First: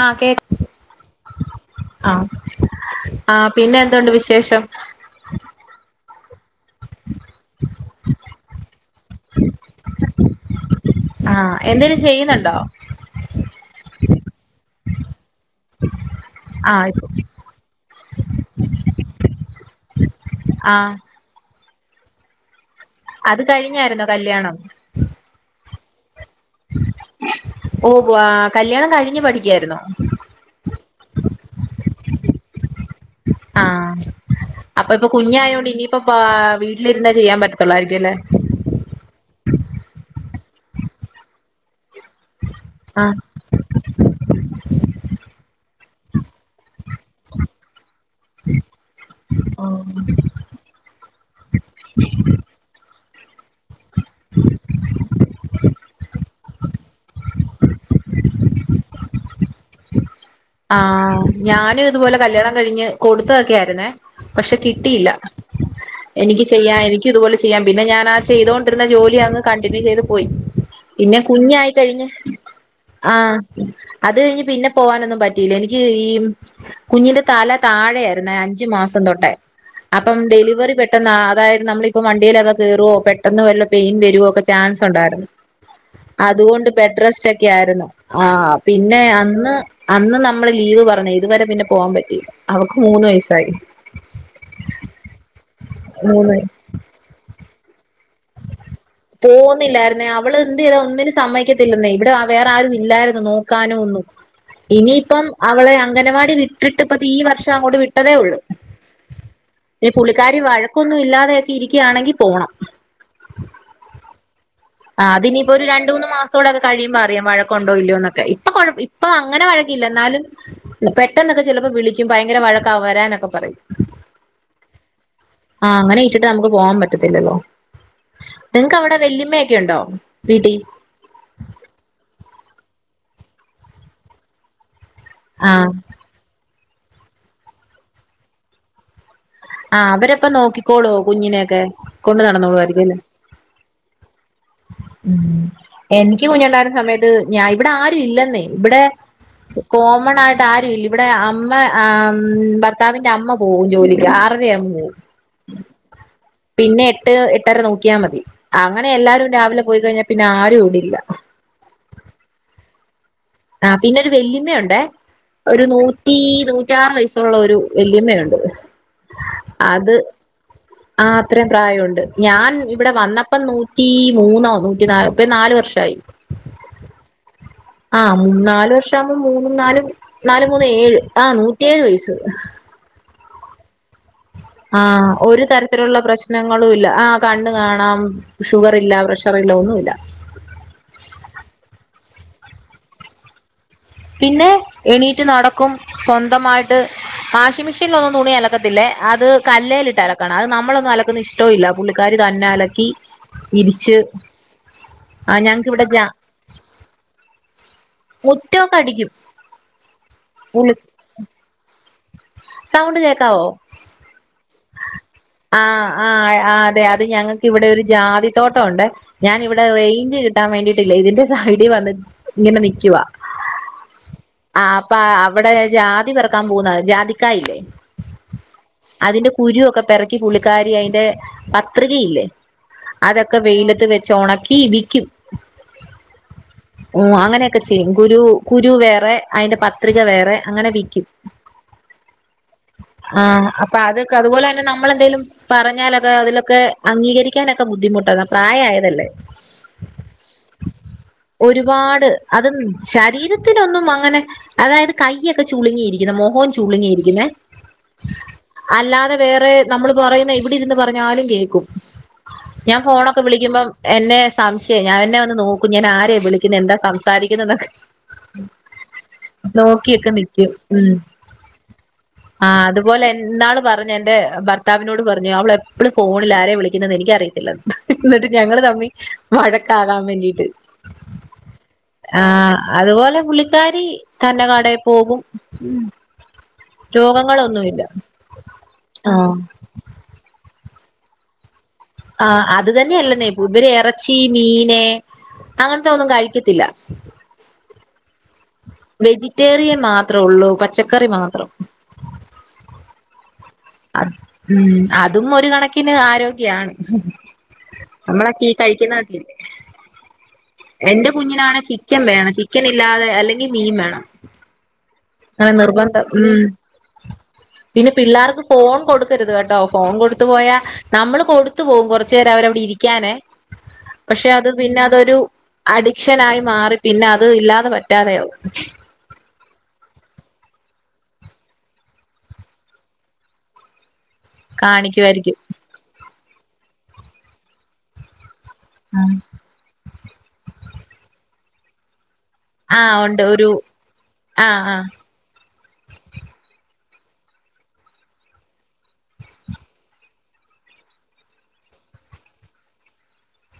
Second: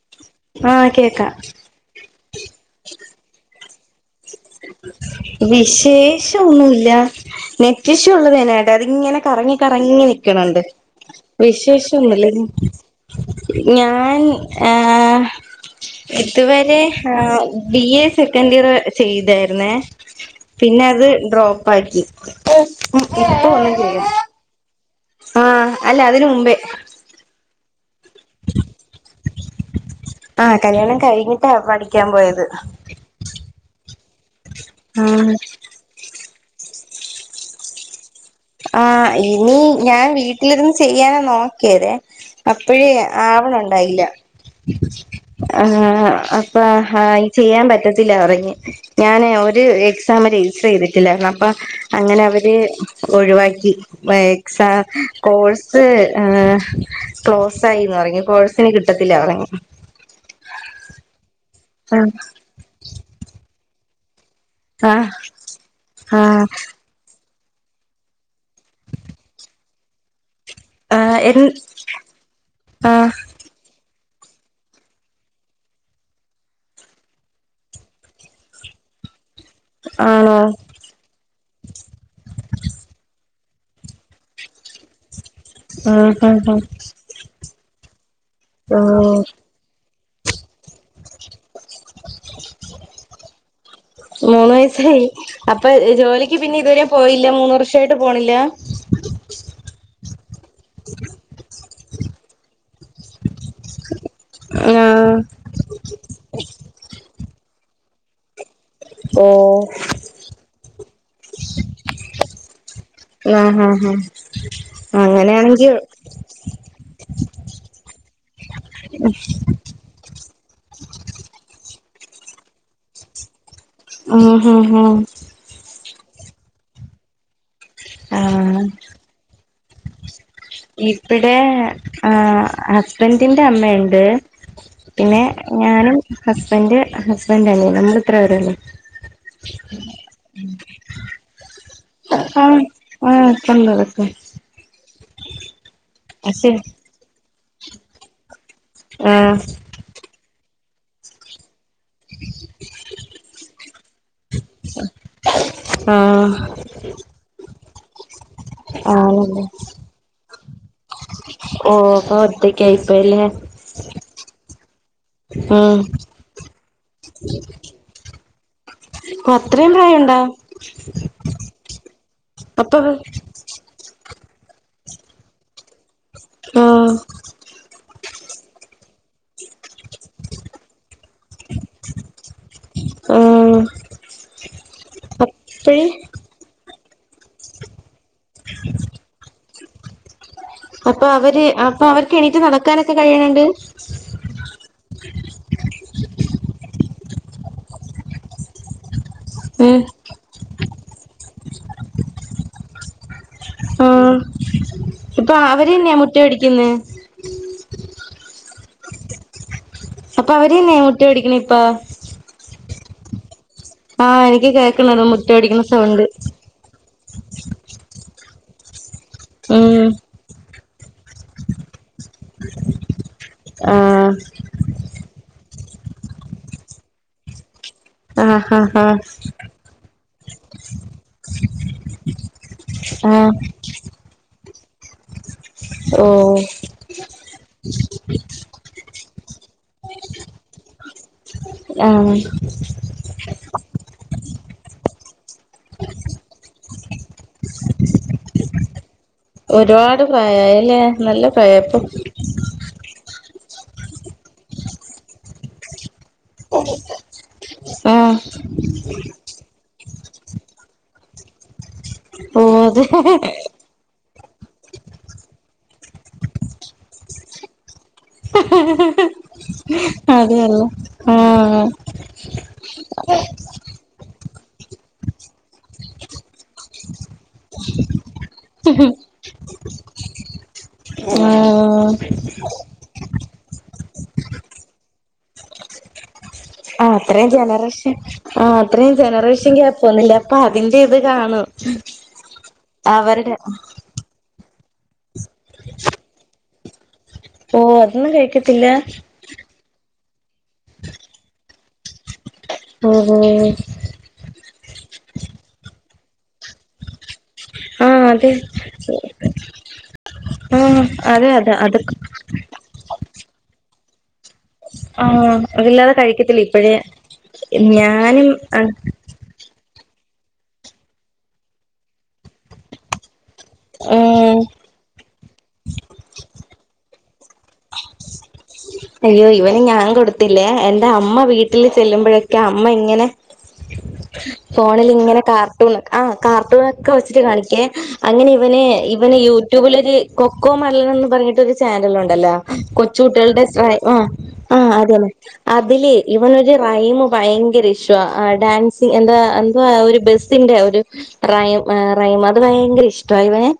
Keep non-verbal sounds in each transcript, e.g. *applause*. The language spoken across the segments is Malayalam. ആ കേ ആഹ് കേക്കാം ആഹ് ആ പിന്നെ എന്തോ ഉണ്ട് വിശേഷം - വിശേഷം ഒന്നുമില്ല നെറ്റ് ഇഷ്യൂ ഉള്ളത് *unintelligible* അതിങ്ങനെ കറങ്ങി കറങ്ങി നിൽക്കണുണ്ട് ആഹ് എന്തേലും വിശേഷന്നുമല്ല ചെയ്യുന്നുണ്ടോ ഞാൻ ആ- ഇതുവരെ ആഹ് ഇപ്പൊ ബി എ സെക്കൻഡ് ഇയറ് - ന്ന *unintelligible* പിന്നെ ആഹ് അത് ഡ്രോപ്പ് ആക്കി ഉം അത് ഇപ്പൊ ഒന്നും കഴിഞ്ഞായിരുന്നോ ചെയ്യാം കല്യാണം ആഹ് അല്ല അതിന് മുമ്പേ ഉവ്വാ കല്യാണം കഴിഞ്ഞ് പഠിക്കായിരുന്നോ ആഹാ കല്യാണം കഴിഞ്ഞിട്ടാ പഠിക്കാൻ പോയത് ആഹാ അപ്പൊ ഇപ്പൊ ആഹ് കുഞ്ഞായൊണ്ട് ഇനിയിപ്പ വീട്ടിലിരുന്നേ ചെയ്യാൻ പറ്റത്തോള്ളായിരിക്കും അല്ലേ ആഹാ ഇനി ഞാൻ വീട്ടിലിരുന്ന് ചെയ്യാനാ നോക്കിയതെ അപ്പഴേ ആഹ് ആവണ ഉണ്ടായില്ല ആഹ് അപ്പ- ആഹ് ഈ ചെയ്യാൻ പറ്റത്തില്ല പറഞ് ഞാന് ഒരു എക്സാം രജിസ്റ്റർ ചെയ്തിട്ടില്ലാരുന്നു അപ്പൊ- അങ്ങനെ അവര്- ഒഴിവാക്കി എക്സാം കോഴ്സ്- ക്ലോസ് ആയിന്ന് പറഞ്ഞു കോഴ്സിന് കിട്ടത്തില്ല പറഞ്ഞു ആഹ് ഞാനും ആഹ് ഇതുപോലെ കല്യാണം കഴിഞ്ഞ് കൊടുത്തതൊക്കെ ആയിരുന്നേ പക്ഷെ ആഹ് കിട്ടിയില്ല എനിക്ക് ആഹ് ചെയ്യാ- എനിക്ക് ഇതുപോലെ ചെയ്യാം പിന്നെ ഞാൻ ആ ചെയ്തുകൊണ്ടിരുന്ന ജോലി അങ്ങ് കണ്ടിന്യൂ ചെയ്ത് പോയി പിന്നെ ആഹ് എൻ കുഞ്ഞായി കഴിഞ്ഞ് ആഹ് ആഹാ അത് കഴിഞ്ഞ് പിന്നെ പോകാനൊന്നും പറ്റ- പറ്റില എനിക്ക് ഈ കുഞ്ഞിന്റെ തല താഴെയായിരുന്നു അഞ്ചു മാസം തൊട്ടേ അപ്പം ആണോ ഡെലിവറി പെട്ട- പെട്ടെന്ന് അതായത് നമ്മളിപ്പോ വണ്ടിയിലെ കയറുവോ പെട്ടെന്ന് വല്ല പെയിൻ വരുവോ നോക്കെ ചാൻസ് ഒണ്ടായിരുന്നു ആഹ് ആഹ് അതുകൊണ്ട് ബെഡ് ഡ്രസ്റ്റ് ഒക്കെ ആയിരുന്നു ആ പിന്നെ ആഹ് അന്ന് അന്ന് നമ്മ നമ്മള് ലീവ് പറഞ്ഞത് ഇതുവരെ പിന്നെ പോവാൻ പറ്റിയില്ല അവക്ക് മൂന്ന് വയസായി മൂന്ന് വയസായി അപ്പൊ മൂന്ന് ജോലിക്ക് പിന്നെ ഇതുവരെ പോയില്ല മൂന്ന് വർഷയിട്ട് പോണില്ല പോകുന്നില്ലായിരുന്നെ അവള് എന്ത് ചെയതാ ഒനിന്നും സമ്മതിക്കത്തില്ലാരുന്നേ ഇവിടെ വേറെ ആരും ഇല്ലായിരുന്നു നോക്കാനോ ഒന്നും ആഹ് ഇനിയിപ്പം അവളെ അംഗനവാടി വിട്ടിട്ട് ഇപ്പ ഈ വർഷം അങ്ങോട്ട് വിട്ടതേയുള്ളൂ ഓഹ് പുള്ളിക്കാരി വഴക്കൊന്നും ഇല്ലാതെയൊക്കെ ഇരിക്കുകയാണെങ്കിൽ പോകണം ആഹ് ആഹ് ആഹ് ആ അതിനിയിപ്പോ ഒരു അങ്ങനെയാണെങ്കി രണ്ട് മൂന്ന് മാസൊടൊക്കെ കഴിയുമ്പോ അറിയാം വഴുക്കൂണ്ടോ ഇല്ലയൊന്നൊക്കെ ഇപ്പ അങ്ങനെ വഴ ല്ല എന്നാലും പെട്ടെന്നൊക്കെ ചിലപ്പോ വിളിക്കും ഭയാങ്കര വഴക്കാ വരാനൊക്കെ പറയും ആഹ് ആഹ് ആഹ് ആഹ് അങ്ങനെ ഇട്ടിട്ട് നമുക്ക് പോവാൻ പറ്റത്തില്ലല്ലോ ആഹ് നിങ്ങക്കവിടെ വല്ലിമ്മ ക്കെണ്ടോ വീട്ടി ഇവിടെ ആ ഹസ്ബൻറിന്റെ അമ്മണ്ട് പിന്നെ ആ ഞാനും ഹസ്ബൻഡ് ഹസ്ബൻഡിൻ്റമ്മ നമ്മൾ ഇത്ര പേരൊള്ളു ആഹ് അവരപ്പൊ നോക്കിക്കോളോ കുഞ്ഞിനെയൊക്കെ ആഹ് കൊണ്ട്നടന്നോളയിരിക്കും അല്ലേ ആഹ് അതൊണ്ട് അതൊക്കെ ഉം എനിക്ക് പക്ഷെ കുഞ്ഞുണ്ടായിരുന്ന സമയത്ത് ഞാൻ ഇവിടെ ആരും ഇല്ലെന്നേ ഇവിടെ ആഹ് കോമണായിട്ട് ആരും ഇല്ല ഇവിടെ അമ്മ ആ ഭർത്താവിന്റെ അമ്മ പോവും ജോലിക്ക് എട്ടര ആകുമ്പോ പോകും ആഹ് പിന്നെ - എട്ട് എട്ടര നോക്കിയാൽ മതി അങ്ങനെ എല്ലാരും ആണല്ലേ രാവിലെ പോയി കഴിഞ്ഞാൽ പിന്നെ ആരും ഇവിടല്ല ഓ അപ്പൊ ഒറ്റക്കായിപ്പോയില്ലേ ആ പിന്നെ ഒരു വെല്ലിയമ്മയുണ്ടേ ഒരു ഉം നൂറ്റി നൂറ്റിയാറ് വയസ്സുള്ള ഒരു വല്യമ്മയുണ്ട് ഇവിടെ അത്രയും പ്രായണ്ടോ ആ അത്രയും പ്രായണ്ട് ഞാൻ അപ്പൊ ഇവിടെ വന്ന പ്പൊ നൂറ്റി മൂന്നോ നൂറ്റി നാലോ ഇപ്പ നാല് വർഷമായി ആഹ് ആഹ് നാല് വർഷം ആവുമ്പോ മൂന്നും നാലും നാല് മൂന്ന് ഏഴ് ആ നൂറ്റിയേഴ് വയസ് ആഹ് ആഹ് ഒരു അപ്പഴ് തരത്തിലുള്ള പ്രശ്നങ്ങളും ഇല്ല ആഹ് കണ്ണ് കാണാം ഷുഗർ ഇല്ല പ്രഷറി ല്ല ഒന്നുംല്ല അപ്പൊ അവര് അപ്പൊ അവർക്ക് എണീട്ട് നടക്കാനൊക്കെ കഴിയണണ്ട് പിന്നെ എണീറ്റ് നടക്കും സ്വന്തമായിട്ട് വാഷിംഗ് മെഷീനിലൊന്നും തുണി അലക്ക അക്കത്തില്ലേ അത് ഉം കല്ലേലിട്ട് അലക്കണം അത് നമ്മളൊന്നും അലക്കുന്ന ഇഷ്ടോം ഇല്ല പുള്ളിക്കാരി തന്നെ അലക്കി വിരിച്ച് ആഹ് ആ ഞങ്ങക്ക് ഇവിടെ ജ മുറ്റം അടിക്കുന്നെ മുറ്റൊക്കെ അടിക്കും അപ്പൊ പുള്ളി അവര്ന്നെ മുറ്റടികുന്നെപ്പോ സൗണ്ട് കേക്കാവോ ആഹ്‌ എനിക്ക് കേക്കണ് ണ്ട് മുറ്റടിക്കുന്ന ആഹ് സൗണ്ട് ആഹ് അതെ ‌ അത് ഞങ്ങക്ക് ഇവിടെ ഒരു ജാതിത്തോട്ടൊണ്ടേ ഞാനിവിടെ ഉം റേയ്ഞ്ച് കിട്ടാവേണ്ടി ട്ടില്ലേ ഇതിന്റെ സൈഡി വന്ന് ഇങ്ങനെ നിക്കുവാ ആഹ് ആഹ്‌ അപ്പ അവിടെ ജാതി പെറ്ക്കാപോകുന്ന ജാതിക്കായില്ലേ ആഹ് ആഹ് അതിന്റെ കുരു ഒക്കെ പെറ്ക്കി പുള്ളിക്കാരി അയ്ന്റെ പത്രികയില്ലേ ആഹ് ആഹ് അതൊക്കെ വെയിലത്ത് വെച്ച് ഒണക്കി വിക്കും ഓഹ്‌ ഓഹ്‌ അങ്ങനെയൊക്കെ ചെയ്യും കുരു കുരു വേറെ അതിന്റെ പത്രിക വേറെ അങ്ങനെ വിക്കും ആഹ്‌ ആഹ്‌ അപ്പൊ അതൊക്കെ അതുപോലെ തന്നെ നമ്മളെന്തേലും പറഞ്ഞാലത് അതിലാെക്കേ അങ്ങീകരിക്ക്യാനൊക്ക ബുദ്ധിമുട്ടാണ് പ്രായായെതെല്ലേ ഒരുപാട് പ്രയായല്ലേ നല്ല പ്രായാപ്പം ഒരുപാട് അത് ശരീരത്തിനൊന്നും അങ്ങെനെ അതായത് കയ്യെക്കെ ചുള്ങ്ങിയിരിക്ക്യ്ന്ന് മോഖോം ചുള്ങ്ങിയിരി ആഹ്‌ വേറെ നമ്മള് പറയ്ന്നെ ഇവിടെ ഇര്ന്ന് പറഞ്ഞാലും കേക്കും ഓ ഞാൻ അതെ ഫോണൊക്കെ വിളിക്കുമ്പം എന്നേ സംശയാ ഞാ എന്നെ വന്ന് നോക്കും ഞാൻ ആരെയാ വിളിക്ക്യ്ണെ എന്താ സംസാരിക്ക്ണെന്നൊക്കെ നാേക്ക്യൊക്കെ നിക്ക്യും അതെയല്ലേ ഉം ആഹ് ആഹ് അത്പോലെ ന്നാള് പറഞ്ഞു എന്റെ ഭർത്താവിനോട് പറഞ്ഞു അവള് എപ്പളും കോളിലാ ആരെ വിളി ക്ക്ന്നെന്ന് എനിക്കറിയത്തില്ലെന്ന് ന്നിട്ട് ഞങ്ങള് തമ്മി വഴക്കാകാം വേണ്ടീട്ട് ഉം ആഹ് അ അത്പോലെ പുള്ളിക്കാരി തന്നെ കടേ പോകും ആഹ്‌ അത്രേം രോഗങ്ങളൊന്നുമില്ല ജെനെറെഷെൻ ആഹ് അത്രേം ആ ജെനെറേഷെൻ ഗ്യാപ്പ് വന്ന്ല്ലേ അ പ്പാെ അതിന്റെ ഇത് കാണും ആഹ്‌ അത് തന്നെയെല്ലെന്നേ അവരുടെ ബെര് എറെച്ചി മീന് അങ്ങെൻത്തെ ഒന്നും കഴിക്കത്തില്ലാ ഓഹ്‌ അതൊന്നും കഴിക്കത്തില്ലാ വെജിറ്റേറിയെൻ മാത്രേ ഒള്ളു പച്ചക്കറി മാത്രം ഓഹ് ഓഹ് അത് ഉം അതും ഒര് കണക്കിന് ആരോഗ്യാണ് ആഹ് അതെ നമ്മളക്കീ ഈ കഴിക്ക്യ്ന്നതൊക്കേ ആഹ് എന്റെ അതെ അതെ കുഞ്ഞിനാണേ അതൊക്കെ ചിക്കെൻ വേണം ചിക്കെനില്ലാതെ അല്ലെങ്കി മീൻ വേണം ആഹ്‌ അങ്ങനെ അതില്ലാതെ നിർബന്ധം കഴിക്കത്തില്ല ഉം ഇപ്പഴേ പിന്നെ ഞാനും പിള്ളേർക്ക് അ ഫോൺ കൊട്ക്കര്ത് കേട്ടോ ഫോൺ കൊട്ത്തു പോയാ നമ്മെള് കൊട്ത്ത് പോവും കൊറെച്ചേരവരവ്ടെ ഇരിക്ക്യാനേ പക്ഷെ ഉം അത് പിന്നെ അതൊരു അഡിക്ഷനായി മാറി പിന്നെ അത് ഇല്ലാതെ പറ്റാതെയാവും അയ്യോ ഇവെന് ഞാൻ കൊട്ത്തില്ലേ എന്റെ അമ്മ വീട്ടില് ചെല്ല്മ്പഴെക്കെ അമ്മ ഇങ്ങെനെ *inaudible* ഫോണിലിങ്ങെനെ കാണിക്കുവായിരിക്കും കാർട്ടൂണ് ആഹ്‌ കാർട്ടൂണാെക്കെ വെച്ചിട്ട് കാണിക്ക്യേ അങ്ങെനെ ഇവെന് ഇവെന് യൂടൂബിലൊര് കൊക്കോ മെലെനെന്ന് പറഞ്ഞിട്ടൊരു ചാനലുണ്ടല്ലാ ആഹ്‌ ഒണ്ട് ഒരു ആയ്‌ ആഹ്‌ ആഹ്‌ ആഹ് അത് തന്നെ അതിലെ ഇവനൊരു റൈമ് ഭയെങ്കെരെ ഇഷ്ടവാ ഡാൻസി എന്താ എന്ത്‌വാ ഒരു ബെസ് സ്സിന്റെ ഒരു റൈ റൈമ് അത് ഭയ്ങ്കര ഇഷ്ടവാ ഇവെന്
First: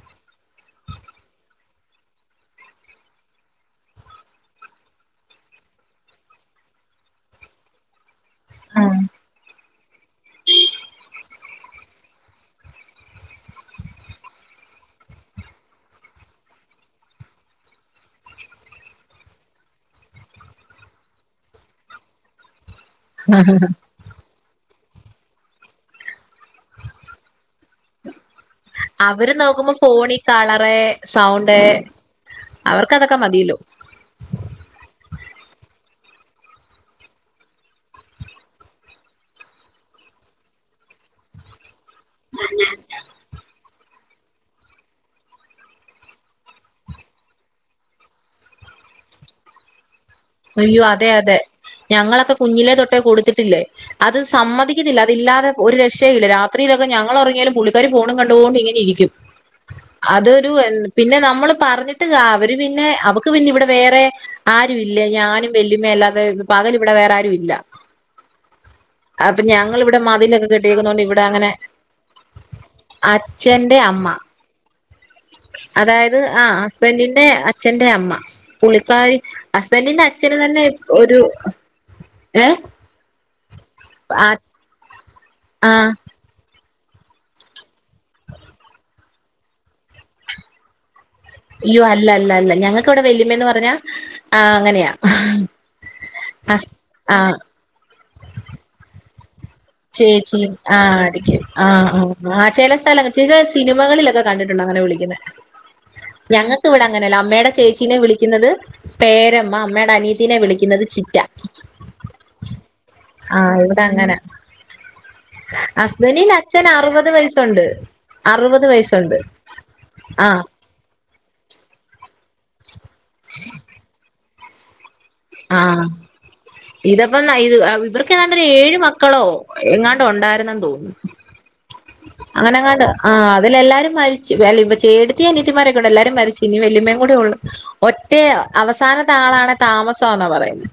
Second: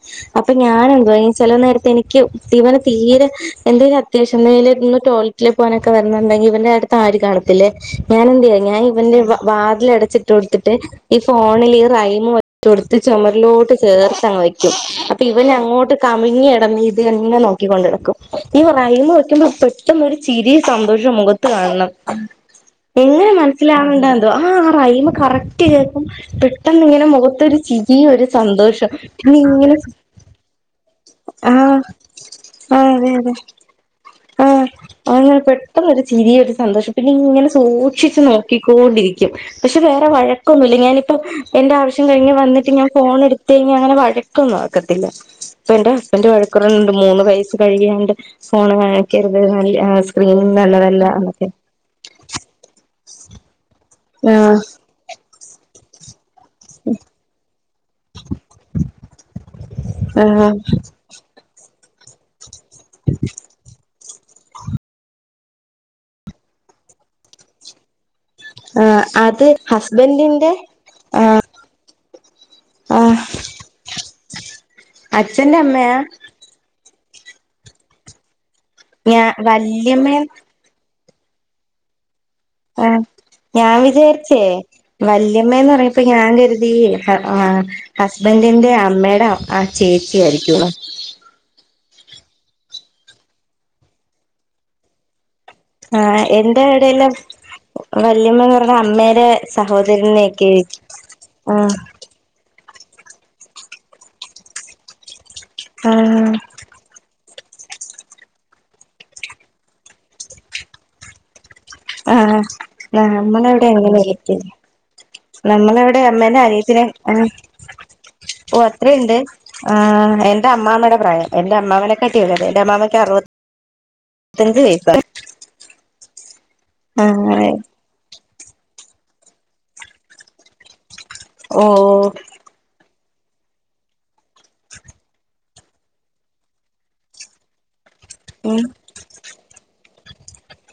അപ്പം ഞാനെന്തോയ്യും ചെലെ നേരെത്ത് എനിക്ക്യ് ഇവെന് തീരെ എന്തേല് അത്യാവശ്യണ്ടെങ്കില് ഒന്ന് ടോയ്ലറ്റില് പോകാനൊക്കെ വര്ന്ന്ണ്ടെങ്കി ഇവന്റെ അട്ത്ത് ആരും കാണത്തില്ലേ ഞാനന്തെയ്യ ഞാ ഇവെന്റെ വ വാതിലടച്ചിട്ട് കൊട്ത്ത്ട്ട് ഇവ് ഫോണില് ഈ റൈമുറ്റ് കൊട്ത്ത് ചൊമര്ലോട്ട് ചേർത്തങ്ങ് വെക്ക്യും അപ്പ ഇവനങ്ങോട്ട് കമിഴ്ഞ്ഞ് കെടെന്ന് ഇത് തന്നെ നോക്കി കൊണ്ട് ന്ക്കും ഈ റൈമിങ്ങ് വെക്ക്യുമ്പം പെ ട്ടെന്നൊരു ചിരിം സന്തോഷം മുഖത്ത് കാൺണം എങ്ങെനെ ആഹ് മനസ്സ്ലാവ്ണ്‌ണ്ടോ എ ന്തോ ആഹ്‌ ആ റൈമ് കറക്റ്റ് കേക്കും പെട്ടെന്ന്ങ്ങെനെ മുഖത്തൊര് ചി രീം ഒര് സന്തോഷോം അവര് ഇന്ന് നോക്കുമ്പോ ഇങ്ങെനെ ഫോണി കളറ് സൗണ്ട് ആഹ് അവർക്കതൊക്കെ മതീലോ അങ്ങെനെ പെട്ടെന്നാെര് ചിരിയൊര് സന്തോഷം പിന്നിങ്ങെനെ സൂക്ഷിച്ച് നോക്കിക്കോണ്ടിരിക്ക്യും പക്ഷെ വേറെ വഴക്കൊന്നുല്ലാ ഞാനിപ്പം എന്റെ ആവിശ്യം കയിഞ്ഞ് വന്നിട്ട് ഞാൻ ഫോണെട്ത്തയ്ഞ്ഞാ അങ്ങെനെ വഴ ക്കാെന്നും ആക്കത്തില്ലാ ഇപ്പ എന്റെ ഹസ്ബെൻ്റ് വഴക്ക് പറയ്ന്ന്ണ്ട് മൂന്ന് വയസ്സ് കഴിയാണ്ട് ഫോണ് ഇങ്ങെനെ കര്ത്ണേ നല്ല ആ സ്ക്രീനും അയ്യോ നല്ലതല്ലാ അതെ അതെ എന്നാക്കെ ഞങ്ങളൊക്കെ കുഞ്ഞിലെ തൊട്ടേ കൊടുത്തിട്ടില്ലേ അത് ആഹ് സമ്മതിക്കുന്നില്ലാ അത് ഇല്ലാതെ ഒര് രക്ഷയും ഇല്ല രാ ത്രിയിലൊക്കെ ഞങ്ങള് ഒറങ്ങിയാലും പുള്ളിക്കാരി ഫോണും കണ്ടോണ്ടിങ്ങനെ ഇരിക്കും അത് ഒര് ആഹ് എ പിന്നെ നമ്മള് പറഞ്ഞിട്ട് കാ അവര് പിന്നെ അവക്ക് പിന്നെ ഇവടെ വേറെ ആരുമി ഇല്ല ഞാനും വല്ല്യാമേ അല്ലാതെ പകല് ഇവടെ വേറാരുവില്ലാ ആഹ് അപ്പൊ അത് ഞങ്ങള് വടെ മതിലൊക്കെ ഹസ്ബൻഡിന്റെ കെട്ടിയേക്ക്ന്നോണ്ട് ഇവടെ ആഹ് അങ്ങനെ ആഹ് അച്ഛൻ്റെ അമ്മ അച്ഛന്റെ അമ്മയാ അതായത് ആഹ് ഹസ്ബഡിന്റെ അച്ഛൻ്റെ അമ്മാ പുള്ളിക്കാരി ഞാ ഹസ്ബൻഡിന്റെ വല്യമ്മേന്ന് അച്ഛന് തന്നെ ഒര് ഏഹ്? ആഹ് ഞാൻ വിചാരിച്ചേ വല്ല്യാമ്മേന്ന് ആ പറയ്പ്പേ ഞാൻ കരുതി ആ ഹസ്ബെൻഡിന്റെ അമ്മേടെ ആഹ് ചേച്ചി ആയിരിക്കൂന്ന് അയ്യോ അല്ലല്ലല്ല ഞങ്ങക്ക് ഇവടെ വല്ല്യാമേന്ന് പറഞ്ഞ് ആഹ് അങ്ങനെയാ ആഹ് ആ എന്റെ എടോയെല്ല ആ വല്യമ്മേന്ന് പറഞ്ഞാ അമ്മേടെ ചേച്ചി സഹോദരനെയൊക്കെ ആഹ് ആയിരിക്കും ആഹ് ആഹ് ആഹ് ചെല സ്ഥലങ്ങള് ചില സിനിമകളിലൊക്കെ കണ്ടിട്ടുണ്ട് അങ്ങനെ വിളിക്ക്ന്നേ ആഹ് ഞങ്ങ ക്ക് ഇവടെ അങ്ങനെയല്ല അമ്മേടെ ചേച്ചീനെ വിളിക്ക്ന്നത് പേരമ്മ അമ്മേടെ അനിയത്തിനെ വിളിക്ക്ന്നത് ചിറ്റ ആഹ് ആഹ് ആ നമ്മടെ അവടെയും ഇവിടെ അങ്ങനെ വിളിക്കും നമ്മളെ അവടെ ഹസ്ബൻഡിന് അമ്മേൻ്റെ അച്ഛൻ അനിയത്തിനെ അറുപത് ആഹ് വയസ്സുണ്ട് ഓഹ് അറുപത് അത്രെയിണ്ട് വയസ്സുണ്ട് ആഹ് ആ എന്റെ അ അമ്മാമേടെ പ്രായം എന്റെ അമ്മാമനെക്കാട്ടി എളായതാ എന്റെ അമ്മായ്ക്ക് അറുവത്തഞ്ച് വയസായി ആഹ് ഇത്പ്പേനെ ആഹ് ഇവർ ക്ക് ഏതാണ്ടൊര് ഏഴ് മക്കളോ എങ്ങാണ്ട് ഒണ്ടായിര്ന്നന്ന് തോന്ന്ണ് ഓഹോ അങ്ങനെ എങ്ങാണ്ടാ ആഹ് അതിലെല്ലാരും മരിച്ച് ഇപ്പേ ചേട്ടത്തി അനീത്തിമരൊക്കേ ഒണ്ട് എല്ലാരും മരിച്ച് ഇനി വല്ല്യാമ്മേം കൂടിയൊള്ളു ഒറ്റേ അവസാനത്തെ ആളാണേ താമസമാന്നാ പറയ്ന്നേ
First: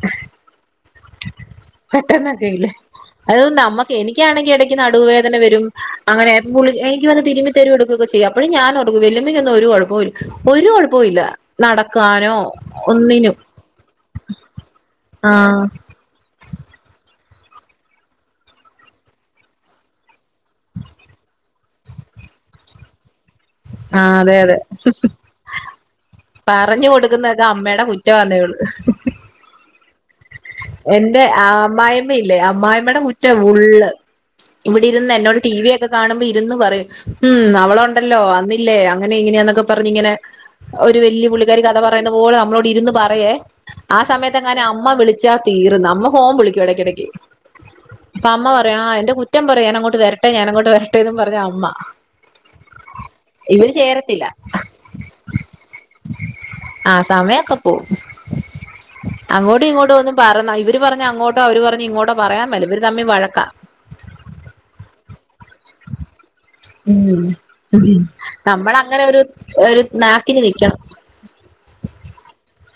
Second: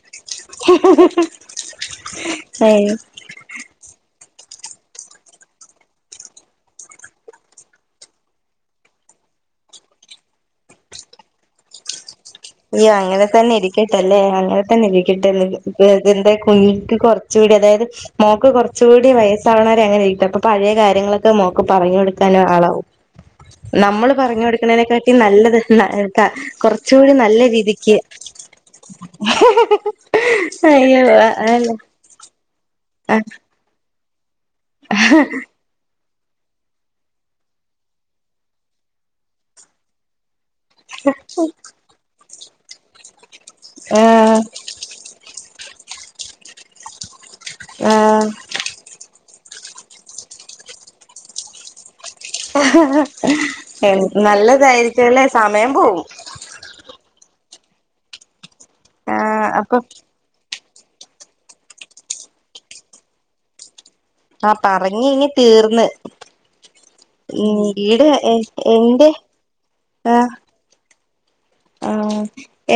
ഉം *unintelligible* അത് നമ്മക്ക് എനിക്ക്യാണെങ്കി എടക്ക് നടുവ് വേദന വെരും അങ്ങനെ ഗുളിക എനിക്ക് വന്ന് തിരുമ്മി തെരും എടുക്കേക്ക ചെ യ്യും അപ്പാഴും ഞാനോർക്കും വല്ല്യാമ്മക്കൊന്നും ഒര് കൊഴപ്പൊവുല്ല ഒര് കൊഴപ്പോം ഇല്ല നടക്കാനോ അയ്യോ അങ്ങനെ ഒന്നിനും തന്നെ ഇരിക്കട്ടെ അല്ലേ അങ്ങനെ തന്നെ ഇരിക്കട്ടെന്ന് ആഹ് അതെ അതിന്റെ കുനുട്ട് കൊറച്ചുടി അതായത് മോക്ക് കൊറച്ചൂടി വയസ്സാവണാ വരെ അങ്ങനെ ഇരിക്കട്ടെ അപ്പൊ പഴയ കാര്യങ്ങളൊക്കെ മോക്ക് പറഞ്ഞ് കൊടുക്കാനും ആളാവും നമ്മള് ആഹ് അതെ പറഞ്ഞ് അതെ കൊട്ക്ക്ണേക്കാട്ടിലും നല്ലത് *unintelligible* പറഞ്ഞു കൊറച്ചൂടി നല്ല നല്ല കൊടുക്കുന്നതൊക്കെ അമ്മയുടെ രീതിക്ക് കുറ്റമാന്നേ ഉള്ളൂ അയ്യോ അതല്ല അമ്മയില്ലേ അമ്മായിമ്മേടെ കുറ്റ ഫുള്ള് ഇവടെയിരുന്ന് എന്നോട് ടി വി യൊക്കെ കാണുമ്പോ ഇരുന്ന് പറയും ഉം അവള് ഒണ്ടല്ലോ അന്ന് ഇല്ലേ അങ്ങനെ ഇങ്ങനെയാന്നൊക്കെ പറഞ്ഞ് ഇങ്ങനെ ഒര് വല്ല്യ പുള്ളിക്കാരി കഥ പറയുന്ന പോലെ നമ്മളോട് ഇരുന്ന് പറയേ ആഹ് സമയത്ത് എങ്ങാനും അമ്മാ വിളി ച്ചാ തീർന്ന് അമ്മാ ഫോൺ വിളിക്കും എടക്കെടക്ക് ആഹ് അപ്പം അമ്മ പറയും ആഹ് എന്റെ കുറ്റും പറയ ഞാനങ്ങോട്ട് വെരട്ടെ ഞാന ങ്ങോട്ട് വെരട്ടെ എന്നും പറഞ്ഞ് അമ്മ ഇവര് ചേരത്തില്ല നല്ലതായിരിക്കുംല്ലെ സമയം പോവും ആഹ് സമയൊക്കെ പോവും ആഹ് അങ്ങോട്ടും അപ്പൊ ഇങ്ങോട്ടും ഒന്നും പറഞ്ഞാ ഇവര് പറഞ്ഞാ അങ്ങോട്ടോ അവര് പറഞ്ഞാ ഇങ്ങോട്ടോ പറയാൻ മേല ഇവര് തമ്മി വഴക്കാ ആഹ് പറഞ്ഞ് കഴിഞ്ഞ തീർന്ന് ഉം ഉം നമ്മള് എന്റെ അങ്ങനൊരു ഒരു ആഹ് നാക്കിന് നിക്കണം ആഹ്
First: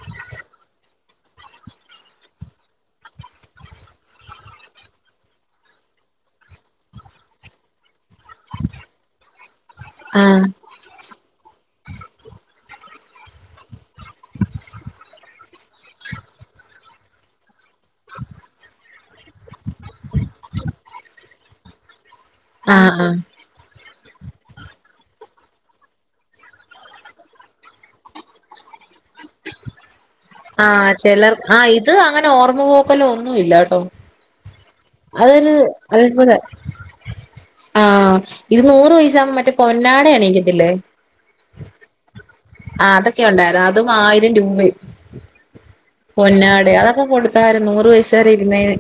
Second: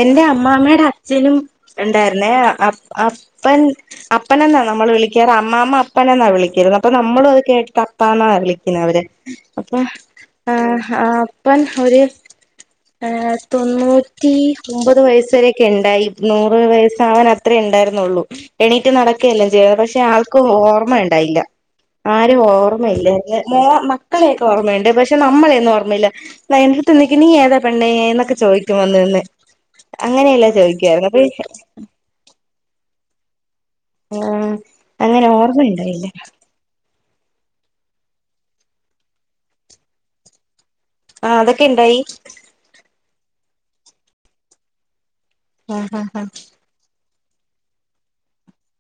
എന്റെ അമ്മാമ്മാടെ അച്ഛനും ഇണ്ടാര്ന്നേ അ അ അപ്പൻ അപ്പനെന്നാ നമ്മള് വിളിക്കാറ് അമ്മാമ്മ അപ്പനെന്നാ വിളിച്ചിരുന്നെ അപ്പോ നമ്മളും അത് കേട്ടിട്ടാ അ അപ്പാ എന്നാ വിളിക്കുന്നെ അവര് അപ്പം ആഹ് ആഹ് അപ്പൻ ഒരു തൊണ്ണൂറ്റി ഒമ്പത് വയസ് വരെയൊക്കെ ഉണ്ടായി നൂറ് വയസ്സ് ആവാൻ അ അത്രേ ഉണ്ടായിരുന്നുള്ളൂ എണീറ്റ് നടക്കുയെല്ലാം ചെയ്യുവായിരുന്നു പക്ഷേ ആൾക്ക് ഓർമ്മ ഉണ്ടായില്ല ആരെയും ആഹ് ഓർമ്മയില്ലാരുന്ന് മോ മക്കളെയൊക്കെ ഓർമ്മയുണ്ട് പക്ഷെ നമ്മളെയൊന്നും ഓർമ്മയില്ല എന്റടുത്തു ചോദിക്കും നീ ഏതാ പെണ്ണേന്നൊക്കെ ചോദിക്കും വന്ന് നിന്ന് അങ്ങനെയല്ലാം ആഹ് ചോദിക്കുവായിരുന്നു അപ്പോ ചിലർ ആഹ് ഇത് അങ്ങനെ ഓർമ്മ പോക്കലോ ഒന്നും ഇല്ല കേട്ടോ ഉം അതൊരു അത്ഭുതം ആഹ് ഇത് നൂറ് വയസ് ആവുമ്പോ മറ്റേ പൊന്നാട അണിയിക്കത്തില്ലേ ആഹ് അതൊക്കെ ഇണ്ടായി ആഹ് അതൊക്കെ ഉണ്ടായിരുന്ന് അതും ആയിരം രൂപയും ആഹ് ആഹ് പൊന്നാട അതൊക്കെ കൊ ടുത്തായിരുന്നു നൂറ് വയസ് വരെ ഇരുന്നേന്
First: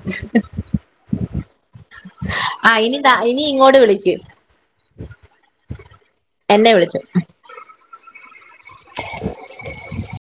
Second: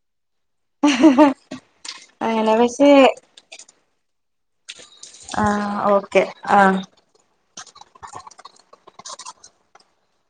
ആഹ് അങ്ങനെ ആഹ് പക്ഷേ ഇനി ഇനി ഇങ്ങോട് വിളിക്ക്‌ ആഹ് ഓക്കെ എന്നെ ആഹ് വിളിച്ചു *unintelligible*